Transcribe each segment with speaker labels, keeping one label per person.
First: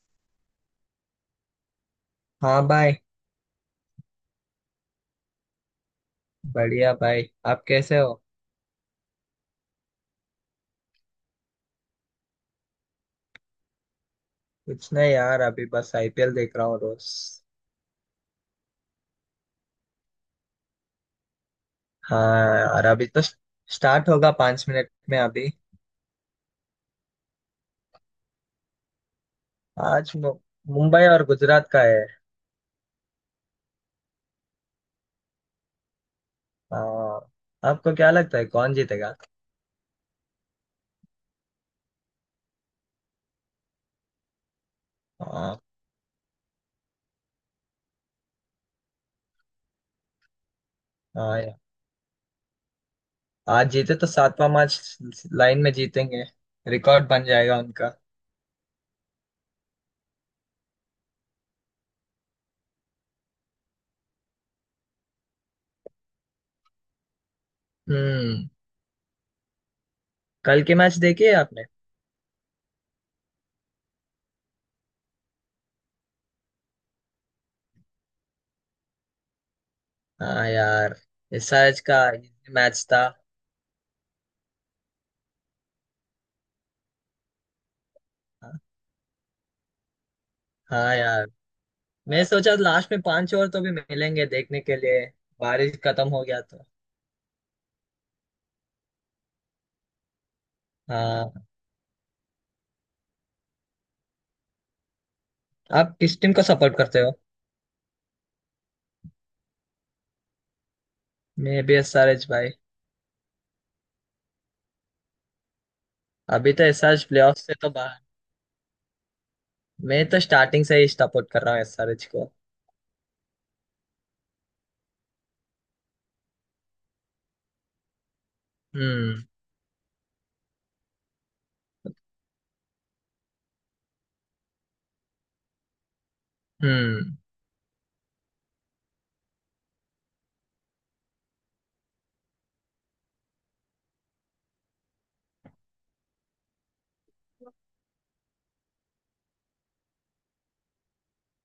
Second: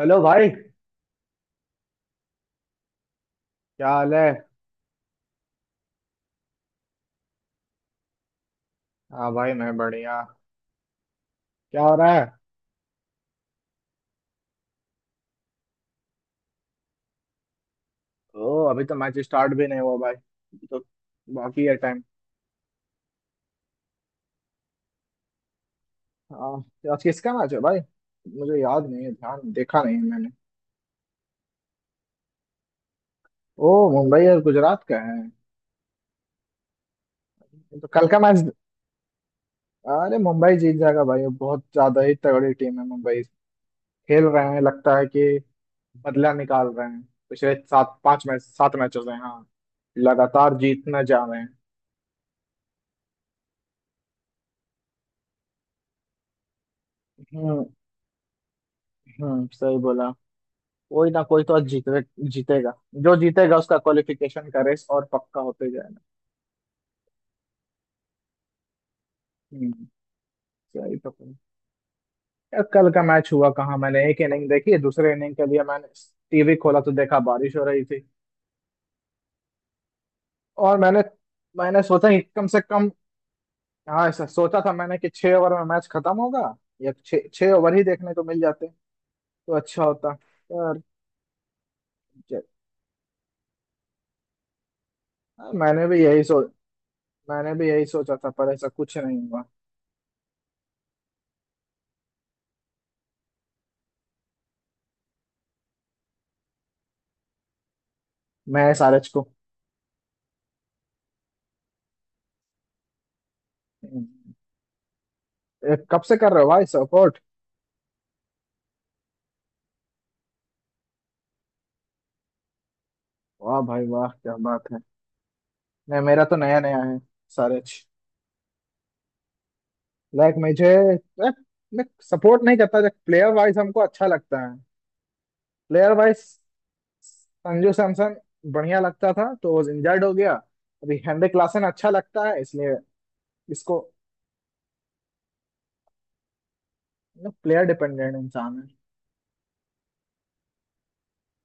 Speaker 1: Hello भाई क्या
Speaker 2: हाँ भाई।
Speaker 1: हाल है।
Speaker 2: बढ़िया भाई। आप कैसे हो?
Speaker 1: हाँ भाई मैं बढ़िया। क्या हो रहा है।
Speaker 2: कुछ नहीं यार, अभी बस आईपीएल देख रहा हूँ रोज।
Speaker 1: ओ अभी तो मैच स्टार्ट भी नहीं हुआ भाई, अभी तो बाकी है टाइम।
Speaker 2: हाँ यार, अभी तो स्टार्ट होगा 5 मिनट में अभी।
Speaker 1: हाँ, तो आज किसका मैच है भाई, मुझे याद नहीं है, ध्यान देखा नहीं है
Speaker 2: आज
Speaker 1: मैंने।
Speaker 2: मुंबई और गुजरात का है।
Speaker 1: ओ, मुंबई और गुजरात का है।
Speaker 2: हाँ।
Speaker 1: ये तो
Speaker 2: आपको
Speaker 1: कल
Speaker 2: क्या
Speaker 1: का
Speaker 2: लगता
Speaker 1: मैच।
Speaker 2: है कौन जीतेगा?
Speaker 1: अरे मुंबई जीत जाएगा भाई, ये बहुत ज्यादा ही तगड़ी टीम है मुंबई, खेल रहे हैं लगता है कि
Speaker 2: हाँ,
Speaker 1: बदला निकाल रहे हैं पिछले सात पांच मैच सात मैचों से। हाँ, लगातार जीतना जा
Speaker 2: हाँ
Speaker 1: रहे हैं।
Speaker 2: यार, आज जीते तो सातवां मैच लाइन में जीतेंगे। रिकॉर्ड बन जाएगा
Speaker 1: हम्म।
Speaker 2: उनका।
Speaker 1: हम्म, सही बोला। कोई ना कोई तो आज जीते जीतेगा। जो जीतेगा उसका क्वालिफिकेशन का रेस और पक्का होते जाएगा।
Speaker 2: हम्म।
Speaker 1: हम्म।
Speaker 2: कल के मैच
Speaker 1: सही तो कहा।
Speaker 2: देखिए आपने?
Speaker 1: यार, कल का मैच हुआ कहाँ, मैंने एक इनिंग देखी, दूसरे इनिंग के लिए मैंने टीवी खोला तो देखा बारिश हो रही थी।
Speaker 2: हाँ
Speaker 1: और
Speaker 2: यार,
Speaker 1: मैंने
Speaker 2: इस आज
Speaker 1: मैंने
Speaker 2: का
Speaker 1: सोचा कि कम से
Speaker 2: मैच
Speaker 1: कम
Speaker 2: था।
Speaker 1: हाँ ऐसा सोचा था मैंने कि 6 ओवर में मैच खत्म होगा, या छह छह ओवर ही देखने को मिल जाते तो अच्छा होता। पर
Speaker 2: हाँ यार, मैं
Speaker 1: ज-
Speaker 2: सोचा लास्ट में पांच और तो भी मिलेंगे देखने के लिए
Speaker 1: हाँ,
Speaker 2: बारिश खत्म हो गया तो।
Speaker 1: मैंने भी यही सोचा था, पर ऐसा कुछ नहीं हुआ।
Speaker 2: हाँ। आप किस टीम को सपोर्ट करते हो?
Speaker 1: मैं सारे को।
Speaker 2: मैं भी एसआरएच भाई।
Speaker 1: हम्म, कब से कर रहे हो
Speaker 2: अभी तो
Speaker 1: भाई
Speaker 2: एसआरएच
Speaker 1: सपोर्ट।
Speaker 2: प्लेऑफ से तो बाहर। मैं तो स्टार्टिंग से ही सपोर्ट कर रहा हूँ एसआरएच को।
Speaker 1: वाह भाई वाह, क्या बात है। नहीं, मेरा तो नया नया है सारे।
Speaker 2: हम्म।
Speaker 1: लाइक मुझे like, मैं सपोर्ट नहीं करता, जब प्लेयर वाइज हमको अच्छा लगता है। प्लेयर वाइज
Speaker 2: हम्म।
Speaker 1: संजू सैमसन बढ़िया लगता था तो वो इंजर्ड हो गया। अभी हेनरिक क्लासन अच्छा लगता है इसलिए इसको, प्लेयर डिपेंडेंट इंसान है।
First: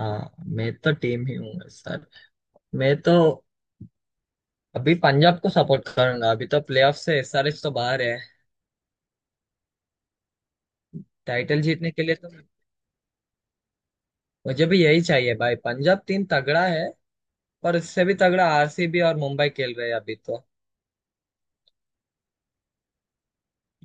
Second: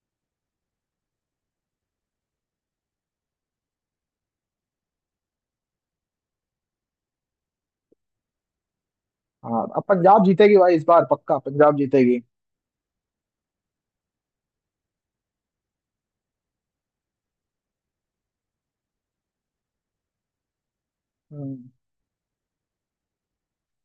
Speaker 2: हाँ, मैं तो टीम ही हूँ सर। मैं तो अभी पंजाब को सपोर्ट करूंगा, अभी तो प्लेऑफ से एसआरएच तो बाहर है,
Speaker 1: हाँ, अब पंजाब जीतेगी भाई, इस बार पक्का
Speaker 2: टाइटल
Speaker 1: पंजाब
Speaker 2: जीतने के लिए
Speaker 1: जीतेगी।
Speaker 2: तो। मुझे भी यही चाहिए भाई, पंजाब टीम तगड़ा है। पर उससे भी तगड़ा आरसीबी और मुंबई खेल रहे हैं अभी तो।
Speaker 1: हम्म।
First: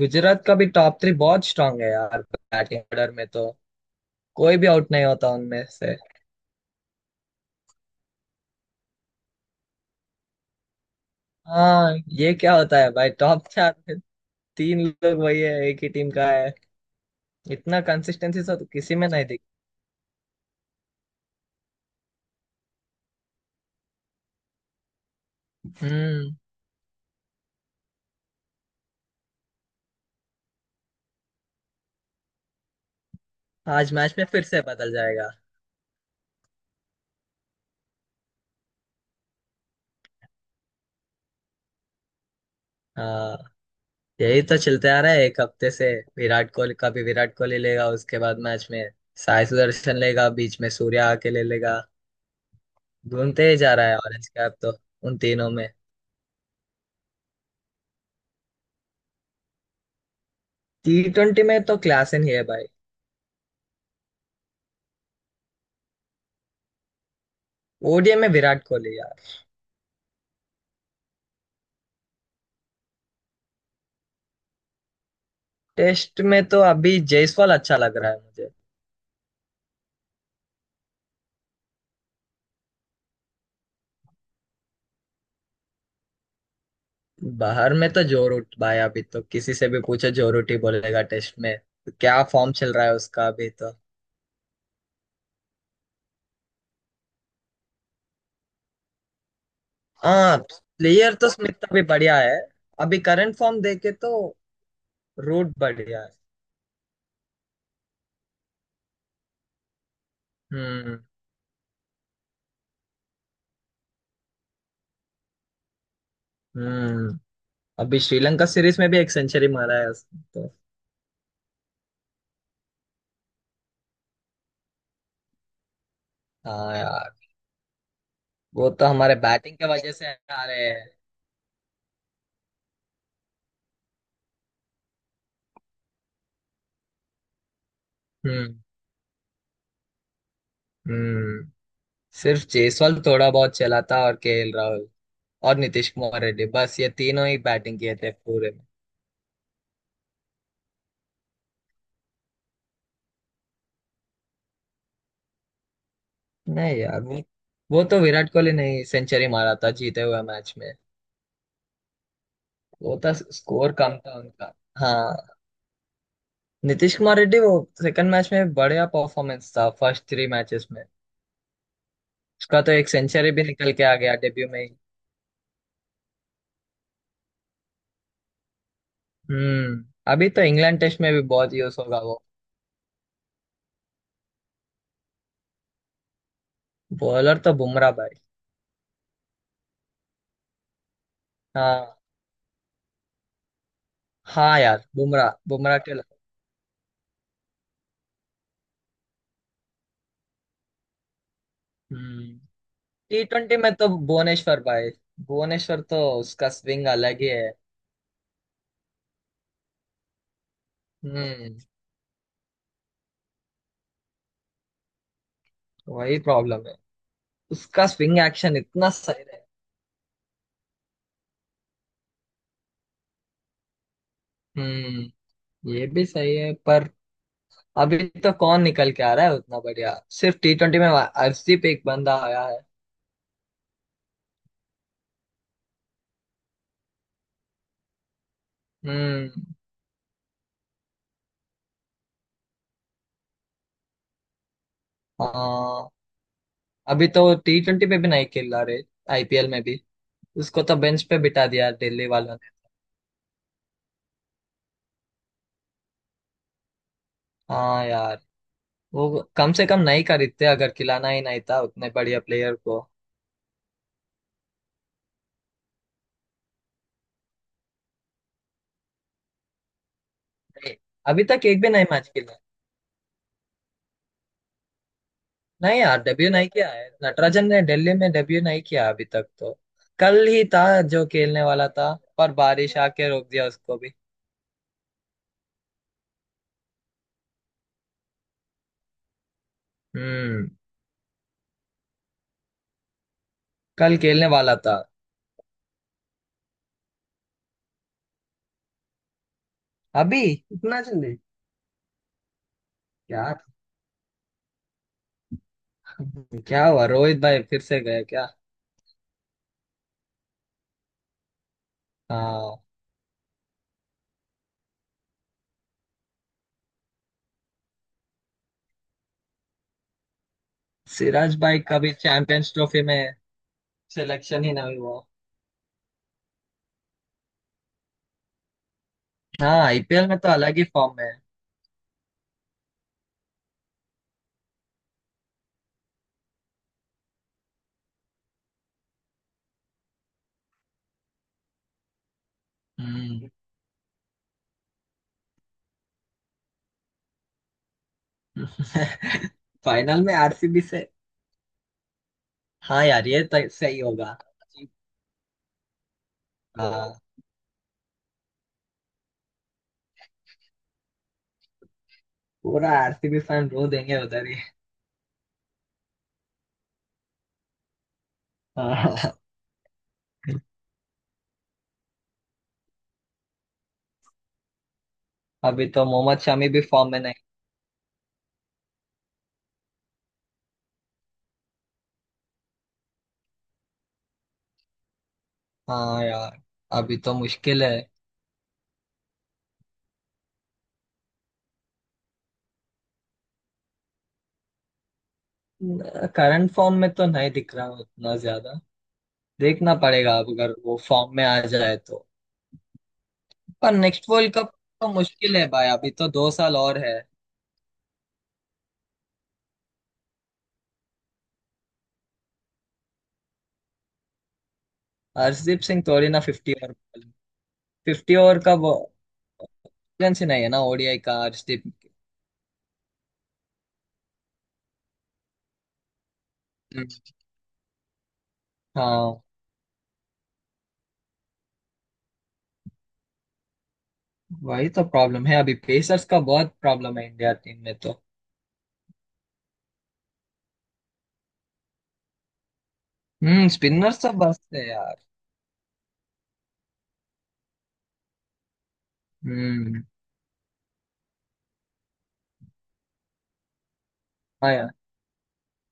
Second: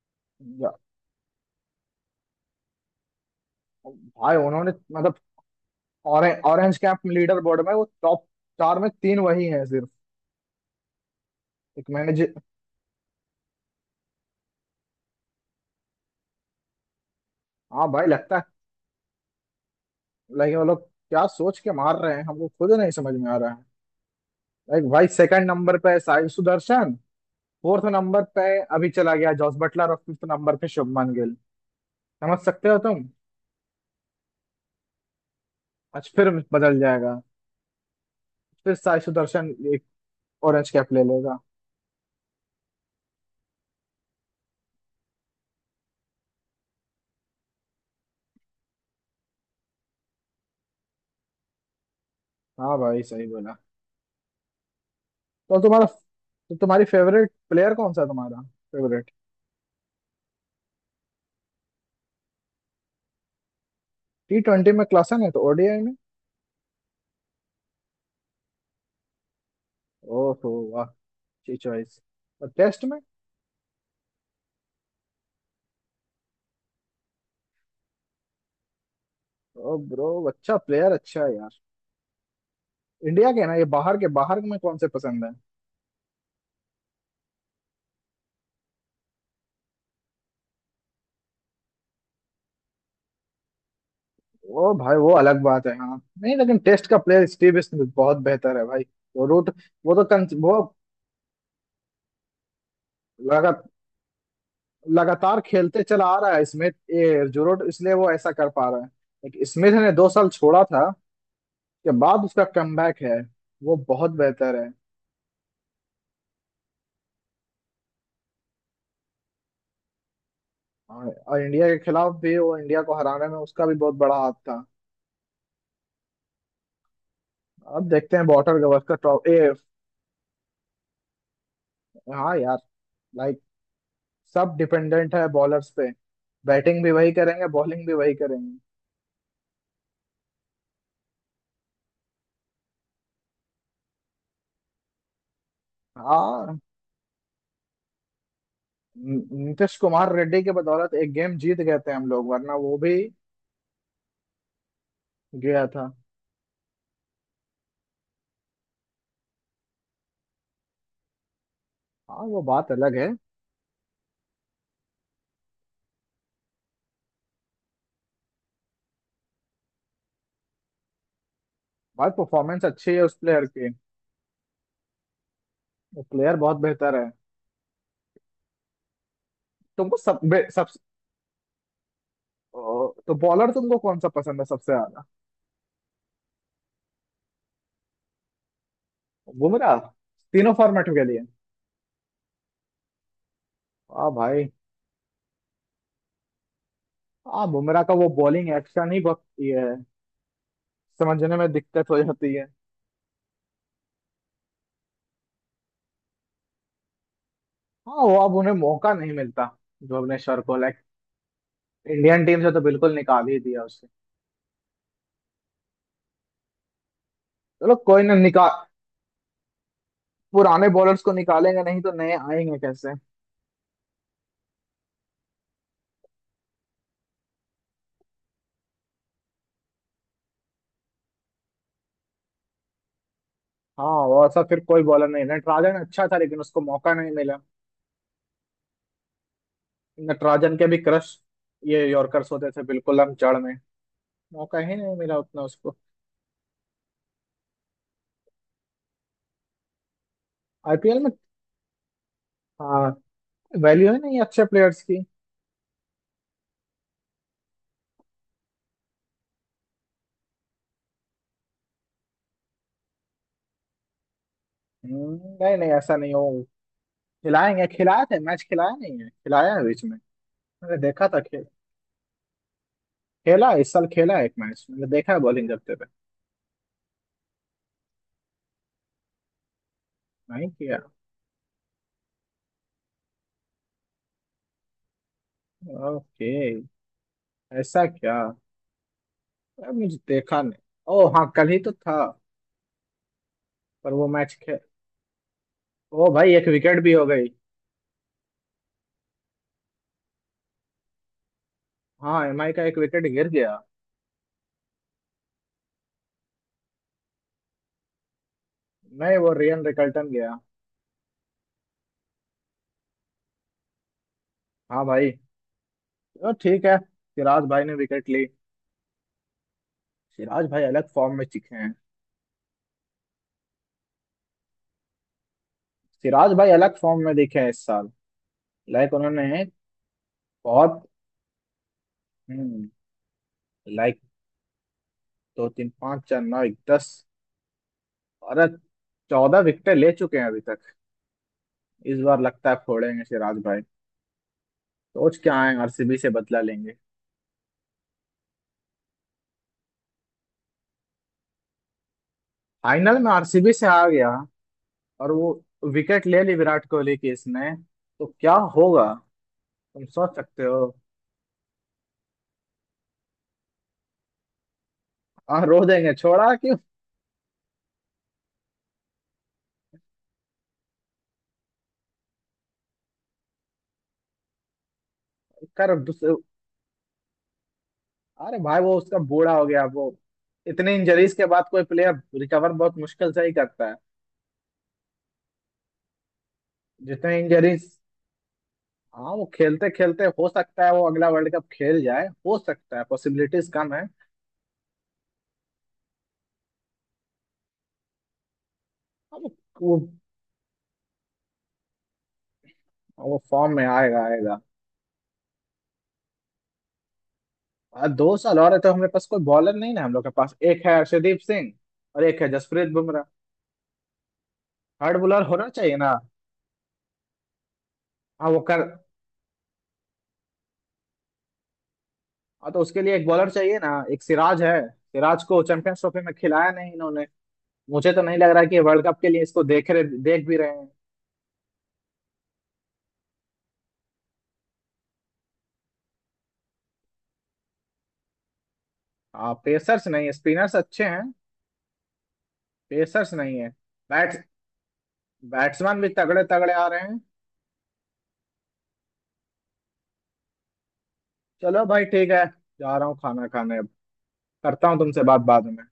Speaker 2: गुजरात का भी
Speaker 1: पंजाब-
Speaker 2: टॉप थ्री बहुत स्ट्रांग है यार, बैटिंग ऑर्डर में तो
Speaker 1: भाई
Speaker 2: कोई भी
Speaker 1: उन्होंने
Speaker 2: आउट नहीं
Speaker 1: मतलब
Speaker 2: होता उनमें से।
Speaker 1: Orange orange cap leaderboard में वो टॉप चार में तीन वही हैं सिर्फ, एक
Speaker 2: हाँ,
Speaker 1: मैनेजर।
Speaker 2: ये क्या होता है भाई, टॉप चार में तीन लोग वही है, एक ही टीम का है। इतना
Speaker 1: हाँ भाई, लगता है
Speaker 2: कंसिस्टेंसी तो किसी में नहीं दिखी।
Speaker 1: लाइक वो लोग क्या सोच के मार रहे हैं, हमको खुद नहीं समझ में आ रहा है। लाइक भाई, सेकंड नंबर पे साई
Speaker 2: हम्म।
Speaker 1: सुदर्शन, फोर्थ नंबर पे अभी चला गया जॉस बटलर, और फिफ्थ नंबर पे शुभमान गिल। समझ सकते हो तुम।
Speaker 2: आज मैच में फिर से बदल जाएगा।
Speaker 1: आज फिर बदल जाएगा, फिर साई सुदर्शन एक ऑरेंज कैप ले लेगा।
Speaker 2: हाँ, यही तो चलते आ रहा है एक हफ्ते से। विराट कोहली, कभी विराट कोहली लेगा उसके बाद मैच में साई सुदर्शन लेगा, बीच में सूर्या आके ले लेगा।
Speaker 1: हाँ भाई, सही
Speaker 2: घूमते
Speaker 1: बोला।
Speaker 2: ही जा रहा है ऑरेंज कैप तो उन तीनों
Speaker 1: तो
Speaker 2: में।
Speaker 1: तुम्हारा तो तुम्हारी फेवरेट प्लेयर कौन सा है, तुम्हारा फेवरेट।
Speaker 2: टी ट्वेंटी में तो क्लास ही है भाई।
Speaker 1: टी ट्वेंटी में क्लासन है, तो ओडीआई में।
Speaker 2: ओडीआई में विराट कोहली यार।
Speaker 1: ओहो वाह, अच्छी चॉइस। और टेस्ट में।
Speaker 2: टेस्ट में तो अभी जायसवाल अच्छा लग रहा है मुझे।
Speaker 1: ओ ब्रो, अच्छा प्लेयर अच्छा है यार। इंडिया के ना, ये बाहर के बाहर में कौन से पसंद है।
Speaker 2: बाहर में तो जो रूट भाई, अभी तो किसी से भी पूछो जो रूट ही बोलेगा टेस्ट में। क्या फॉर्म चल रहा है उसका अभी तो।
Speaker 1: वो भाई, वो अलग बात है, हाँ, नहीं लेकिन टेस्ट का प्लेयर स्टीव स्मिथ बहुत बेहतर है भाई। वो रूट,
Speaker 2: हाँ,
Speaker 1: वो
Speaker 2: प्लेयर तो स्मिथ अभी बढ़िया है, अभी करंट
Speaker 1: लगा,
Speaker 2: फॉर्म देखे तो।
Speaker 1: लगातार
Speaker 2: रूट
Speaker 1: खेलते
Speaker 2: बढ़िया
Speaker 1: चला
Speaker 2: है।
Speaker 1: आ रहा है स्मिथ, ये जुरोट इसलिए वो ऐसा कर पा रहा है। लेकिन स्मिथ ने 2 साल छोड़ा था
Speaker 2: हम्म।
Speaker 1: के बाद उसका कमबैक है। वो बहुत बेहतर है।
Speaker 2: हम्म। अभी श्रीलंका सीरीज में भी एक सेंचुरी मारा है उसने तो।
Speaker 1: और इंडिया के खिलाफ भी वो, इंडिया को हराने में उसका भी बहुत बड़ा हाथ था।
Speaker 2: हाँ यार,
Speaker 1: अब देखते हैं बॉटल
Speaker 2: वो तो
Speaker 1: गवस्कर
Speaker 2: हमारे
Speaker 1: ट्रॉफी ए।
Speaker 2: बैटिंग के वजह से आ रहे हैं।
Speaker 1: हाँ यार, सब डिपेंडेंट है बॉलर्स पे। बैटिंग भी वही करेंगे, बॉलिंग भी वही
Speaker 2: हम्म।
Speaker 1: करेंगे।
Speaker 2: हम्म। सिर्फ जयसवाल थोड़ा बहुत चला था और केएल राहुल और नीतीश कुमार रेड्डी,
Speaker 1: हाँ,
Speaker 2: बस ये तीनों ही बैटिंग किए थे पूरे में।
Speaker 1: नीतीश कुमार रेड्डी के बदौलत एक गेम जीत गए थे हम लोग, वरना वो भी गया था।
Speaker 2: नहीं यार, वो तो विराट कोहली नहीं सेंचुरी मारा था जीते हुए मैच में।
Speaker 1: हाँ, वो बात अलग
Speaker 2: वो
Speaker 1: है।
Speaker 2: था, स्कोर कम था उनका। हाँ, नीतीश कुमार रेड्डी वो सेकंड मैच में बढ़िया परफॉर्मेंस था, फर्स्ट थ्री मैचेस में।
Speaker 1: बात
Speaker 2: उसका
Speaker 1: परफॉर्मेंस
Speaker 2: तो एक
Speaker 1: अच्छी है उस
Speaker 2: सेंचुरी भी
Speaker 1: प्लेयर
Speaker 2: निकल
Speaker 1: की।
Speaker 2: के आ गया डेब्यू में ही।
Speaker 1: वो प्लेयर बहुत बेहतर है।
Speaker 2: हम्म।
Speaker 1: तुमको
Speaker 2: अभी तो
Speaker 1: सब।
Speaker 2: इंग्लैंड टेस्ट में भी बहुत यूज होगा वो।
Speaker 1: ओ, तो बॉलर तुमको कौन सा पसंद है सबसे ज्यादा।
Speaker 2: बॉलर तो बुमराह भाई।
Speaker 1: बुमराह, तीनों फॉर्मेट के लिए।
Speaker 2: हाँ,
Speaker 1: वाह भाई।
Speaker 2: हाँ यार, बुमराह बुमराह के लिए-
Speaker 1: हाँ, बुमराह का वो बॉलिंग एक्शन ही बहुत ये है, समझने में दिक्कत हो जाती
Speaker 2: हम्म
Speaker 1: है।
Speaker 2: टी ट्वेंटी में तो भुवनेश्वर भाई। भुवनेश्वर तो उसका स्विंग अलग ही है।
Speaker 1: हाँ, वो अब उन्हें मौका नहीं मिलता, जो अपने शर को लाइक
Speaker 2: हम्म।
Speaker 1: इंडियन टीम से तो बिल्कुल निकाल ही दिया उससे।
Speaker 2: वही प्रॉब्लम है,
Speaker 1: चलो,
Speaker 2: उसका
Speaker 1: कोई ना
Speaker 2: स्विंग
Speaker 1: निकाल,
Speaker 2: एक्शन इतना सही है।
Speaker 1: पुराने बॉलर्स को निकालेंगे नहीं तो नए आएंगे कैसे।
Speaker 2: हम्म। ये भी सही है पर, अभी तो कौन निकल के आ रहा है उतना बढ़िया, सिर्फ टी ट्वेंटी में अर्शदीप एक बंदा आया है।
Speaker 1: हाँ, और ऐसा फिर कोई बॉलर नहीं, नटराजन अच्छा था लेकिन उसको मौका नहीं मिला।
Speaker 2: हम्म।
Speaker 1: नटराजन के भी क्रश ये यॉर्कर्स होते थे बिल्कुल, हम जड़ में मौका ही नहीं मिला उतना उसको।
Speaker 2: हाँ, अभी तो टी ट्वेंटी में भी नहीं खेल रहा रे, आईपीएल में भी उसको तो
Speaker 1: आईपीएल
Speaker 2: बेंच
Speaker 1: में
Speaker 2: पे बिठा दिया दिल्ली वालों ने।
Speaker 1: हाँ, वैल्यू है नहीं अच्छे प्लेयर्स की।
Speaker 2: हाँ यार, वो कम से कम नहीं खरीदते अगर खिलाना ही नहीं था उतने बढ़िया प्लेयर को।
Speaker 1: नहीं नहीं, ऐसा नहीं हो, खिलाएंगे, खिलाए थे मैच, खिलाया नहीं है, खिलाया है बीच में,
Speaker 2: नहीं,
Speaker 1: मैंने देखा था।
Speaker 2: अभी तक एक भी नहीं मैच खेला।
Speaker 1: खेला है, इस साल खेला है एक मैच, मैंने देखा है बॉलिंग करते
Speaker 2: नहीं
Speaker 1: हुए।
Speaker 2: यार, डेब्यू नहीं किया है नटराजन ने दिल्ली में, डेब्यू नहीं किया अभी तक तो। कल ही
Speaker 1: नहीं
Speaker 2: था
Speaker 1: किया।
Speaker 2: जो खेलने वाला था पर बारिश आके रोक दिया उसको भी।
Speaker 1: ओके, ऐसा क्या, अरे मुझे देखा
Speaker 2: हम्म।
Speaker 1: नहीं। ओ हाँ, कल ही तो था। पर
Speaker 2: कल
Speaker 1: वो
Speaker 2: खेलने
Speaker 1: मैच
Speaker 2: वाला
Speaker 1: खे,
Speaker 2: था।
Speaker 1: ओ भाई एक विकेट भी हो गई।
Speaker 2: अभी इतना जल्दी?
Speaker 1: हाँ, एमआई का एक विकेट गिर
Speaker 2: यार
Speaker 1: गया।
Speaker 2: क्या हुआ, रोहित भाई फिर से गए क्या?
Speaker 1: नहीं, वो रियन रिकल्टन गया।
Speaker 2: हाँ।
Speaker 1: हाँ भाई। ओ ठीक है, सिराज भाई ने विकेट ली। सिराज भाई अलग फॉर्म में
Speaker 2: सिराज
Speaker 1: दिखे
Speaker 2: भाई
Speaker 1: हैं
Speaker 2: का भी चैंपियंस ट्रॉफी में सिलेक्शन ही नहीं हुआ।
Speaker 1: सिराज भाई अलग फॉर्म में दिखे हैं इस साल। लाइक उन्होंने
Speaker 2: हाँ, आईपीएल में तो अलग ही
Speaker 1: बहुत,
Speaker 2: फॉर्म में है।
Speaker 1: हम्म, लाइक, दो तीन पाँच चार नौ दस और 14 विकेट ले चुके हैं अभी। इस बार लगता है फोड़ेंगे
Speaker 2: हम्म।
Speaker 1: सिराज भाई, सोच के आए आरसीबी से बदला लेंगे,
Speaker 2: फाइनल में आरसीबी से। हाँ
Speaker 1: फाइनल
Speaker 2: यार,
Speaker 1: में
Speaker 2: ये तो
Speaker 1: आरसीबी से
Speaker 2: सही
Speaker 1: आ गया।
Speaker 2: होगा।
Speaker 1: और वो विकेट ले ली विराट
Speaker 2: हाँ।
Speaker 1: कोहली की इसने, तो क्या होगा, तुम सोच सकते हो।
Speaker 2: पूरा आरसीबी फैन रो देंगे उधर ही।
Speaker 1: हाँ रो देंगे, छोड़ा कि
Speaker 2: हाँ, अभी
Speaker 1: कर
Speaker 2: तो
Speaker 1: दूसरे।
Speaker 2: मोहम्मद शमी भी फॉर्म में नहीं।
Speaker 1: अरे भाई वो उसका बूढ़ा हो गया वो, इतने इंजरीज के बाद कोई प्लेयर रिकवर बहुत मुश्किल से ही करता है।
Speaker 2: हाँ यार, अभी तो
Speaker 1: जितने
Speaker 2: मुश्किल
Speaker 1: इंजरीज।
Speaker 2: है।
Speaker 1: हाँ, वो खेलते खेलते हो सकता है वो अगला वर्ल्ड कप खेल जाए, हो सकता है, पॉसिबिलिटीज कम है। हाँ,
Speaker 2: करंट फॉर्म में तो नहीं दिख रहा उतना ज्यादा।
Speaker 1: वो
Speaker 2: देखना
Speaker 1: वो,
Speaker 2: पड़ेगा अब अगर वो फॉर्म में आ जाए तो।
Speaker 1: वो फॉर्म में
Speaker 2: पर
Speaker 1: आएगा
Speaker 2: नेक्स्ट वर्ल्ड
Speaker 1: आएगा।
Speaker 2: कप तो मुश्किल है भाई, अभी तो 2 साल और है।
Speaker 1: 2 साल और है, तो हमारे पास कोई बॉलर नहीं ना, हम लोग के पास एक है अर्शदीप सिंह, और एक है जसप्रीत बुमराह। हार्ड बॉलर होना
Speaker 2: हरदीप
Speaker 1: चाहिए
Speaker 2: सिंह
Speaker 1: ना।
Speaker 2: थोड़ी ना, फिफ्टी ओवर फिफ्टी
Speaker 1: हाँ
Speaker 2: ओवर
Speaker 1: वो
Speaker 2: का
Speaker 1: कर,
Speaker 2: वो experience ही नहीं है ना, ओडीआई का हरदीप।
Speaker 1: हाँ तो उसके लिए एक बॉलर चाहिए ना, एक सिराज है, सिराज को चैंपियंस ट्रॉफी में खिलाया नहीं इन्होंने।
Speaker 2: हम्म।
Speaker 1: मुझे तो नहीं लग रहा कि वर्ल्ड कप के लिए
Speaker 2: हाँ,
Speaker 1: इसको देख भी रहे हैं।
Speaker 2: वही तो प्रॉब्लम है, अभी पेसर्स का बहुत प्रॉब्लम है इंडिया टीम में तो।
Speaker 1: हाँ, पेसर्स नहीं है, स्पिनर्स अच्छे हैं। पेसर्स नहीं
Speaker 2: हम्म।
Speaker 1: है।
Speaker 2: स्पिनर्स तो
Speaker 1: बैट्स,
Speaker 2: बस है यार।
Speaker 1: बैट्समैन भी तगड़े तगड़े आ रहे हैं।
Speaker 2: हम्म।
Speaker 1: चलो भाई ठीक है, जा रहा हूँ खाना खाने अब।
Speaker 2: हाँ
Speaker 1: करता
Speaker 2: यार।
Speaker 1: हूँ तुमसे बात बाद में।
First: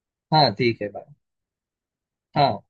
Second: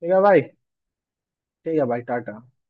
Speaker 1: ठीक है भाई।
Speaker 2: हाँ ठीक है भाई।
Speaker 1: ठीक है भाई टाटा।
Speaker 2: हाँ।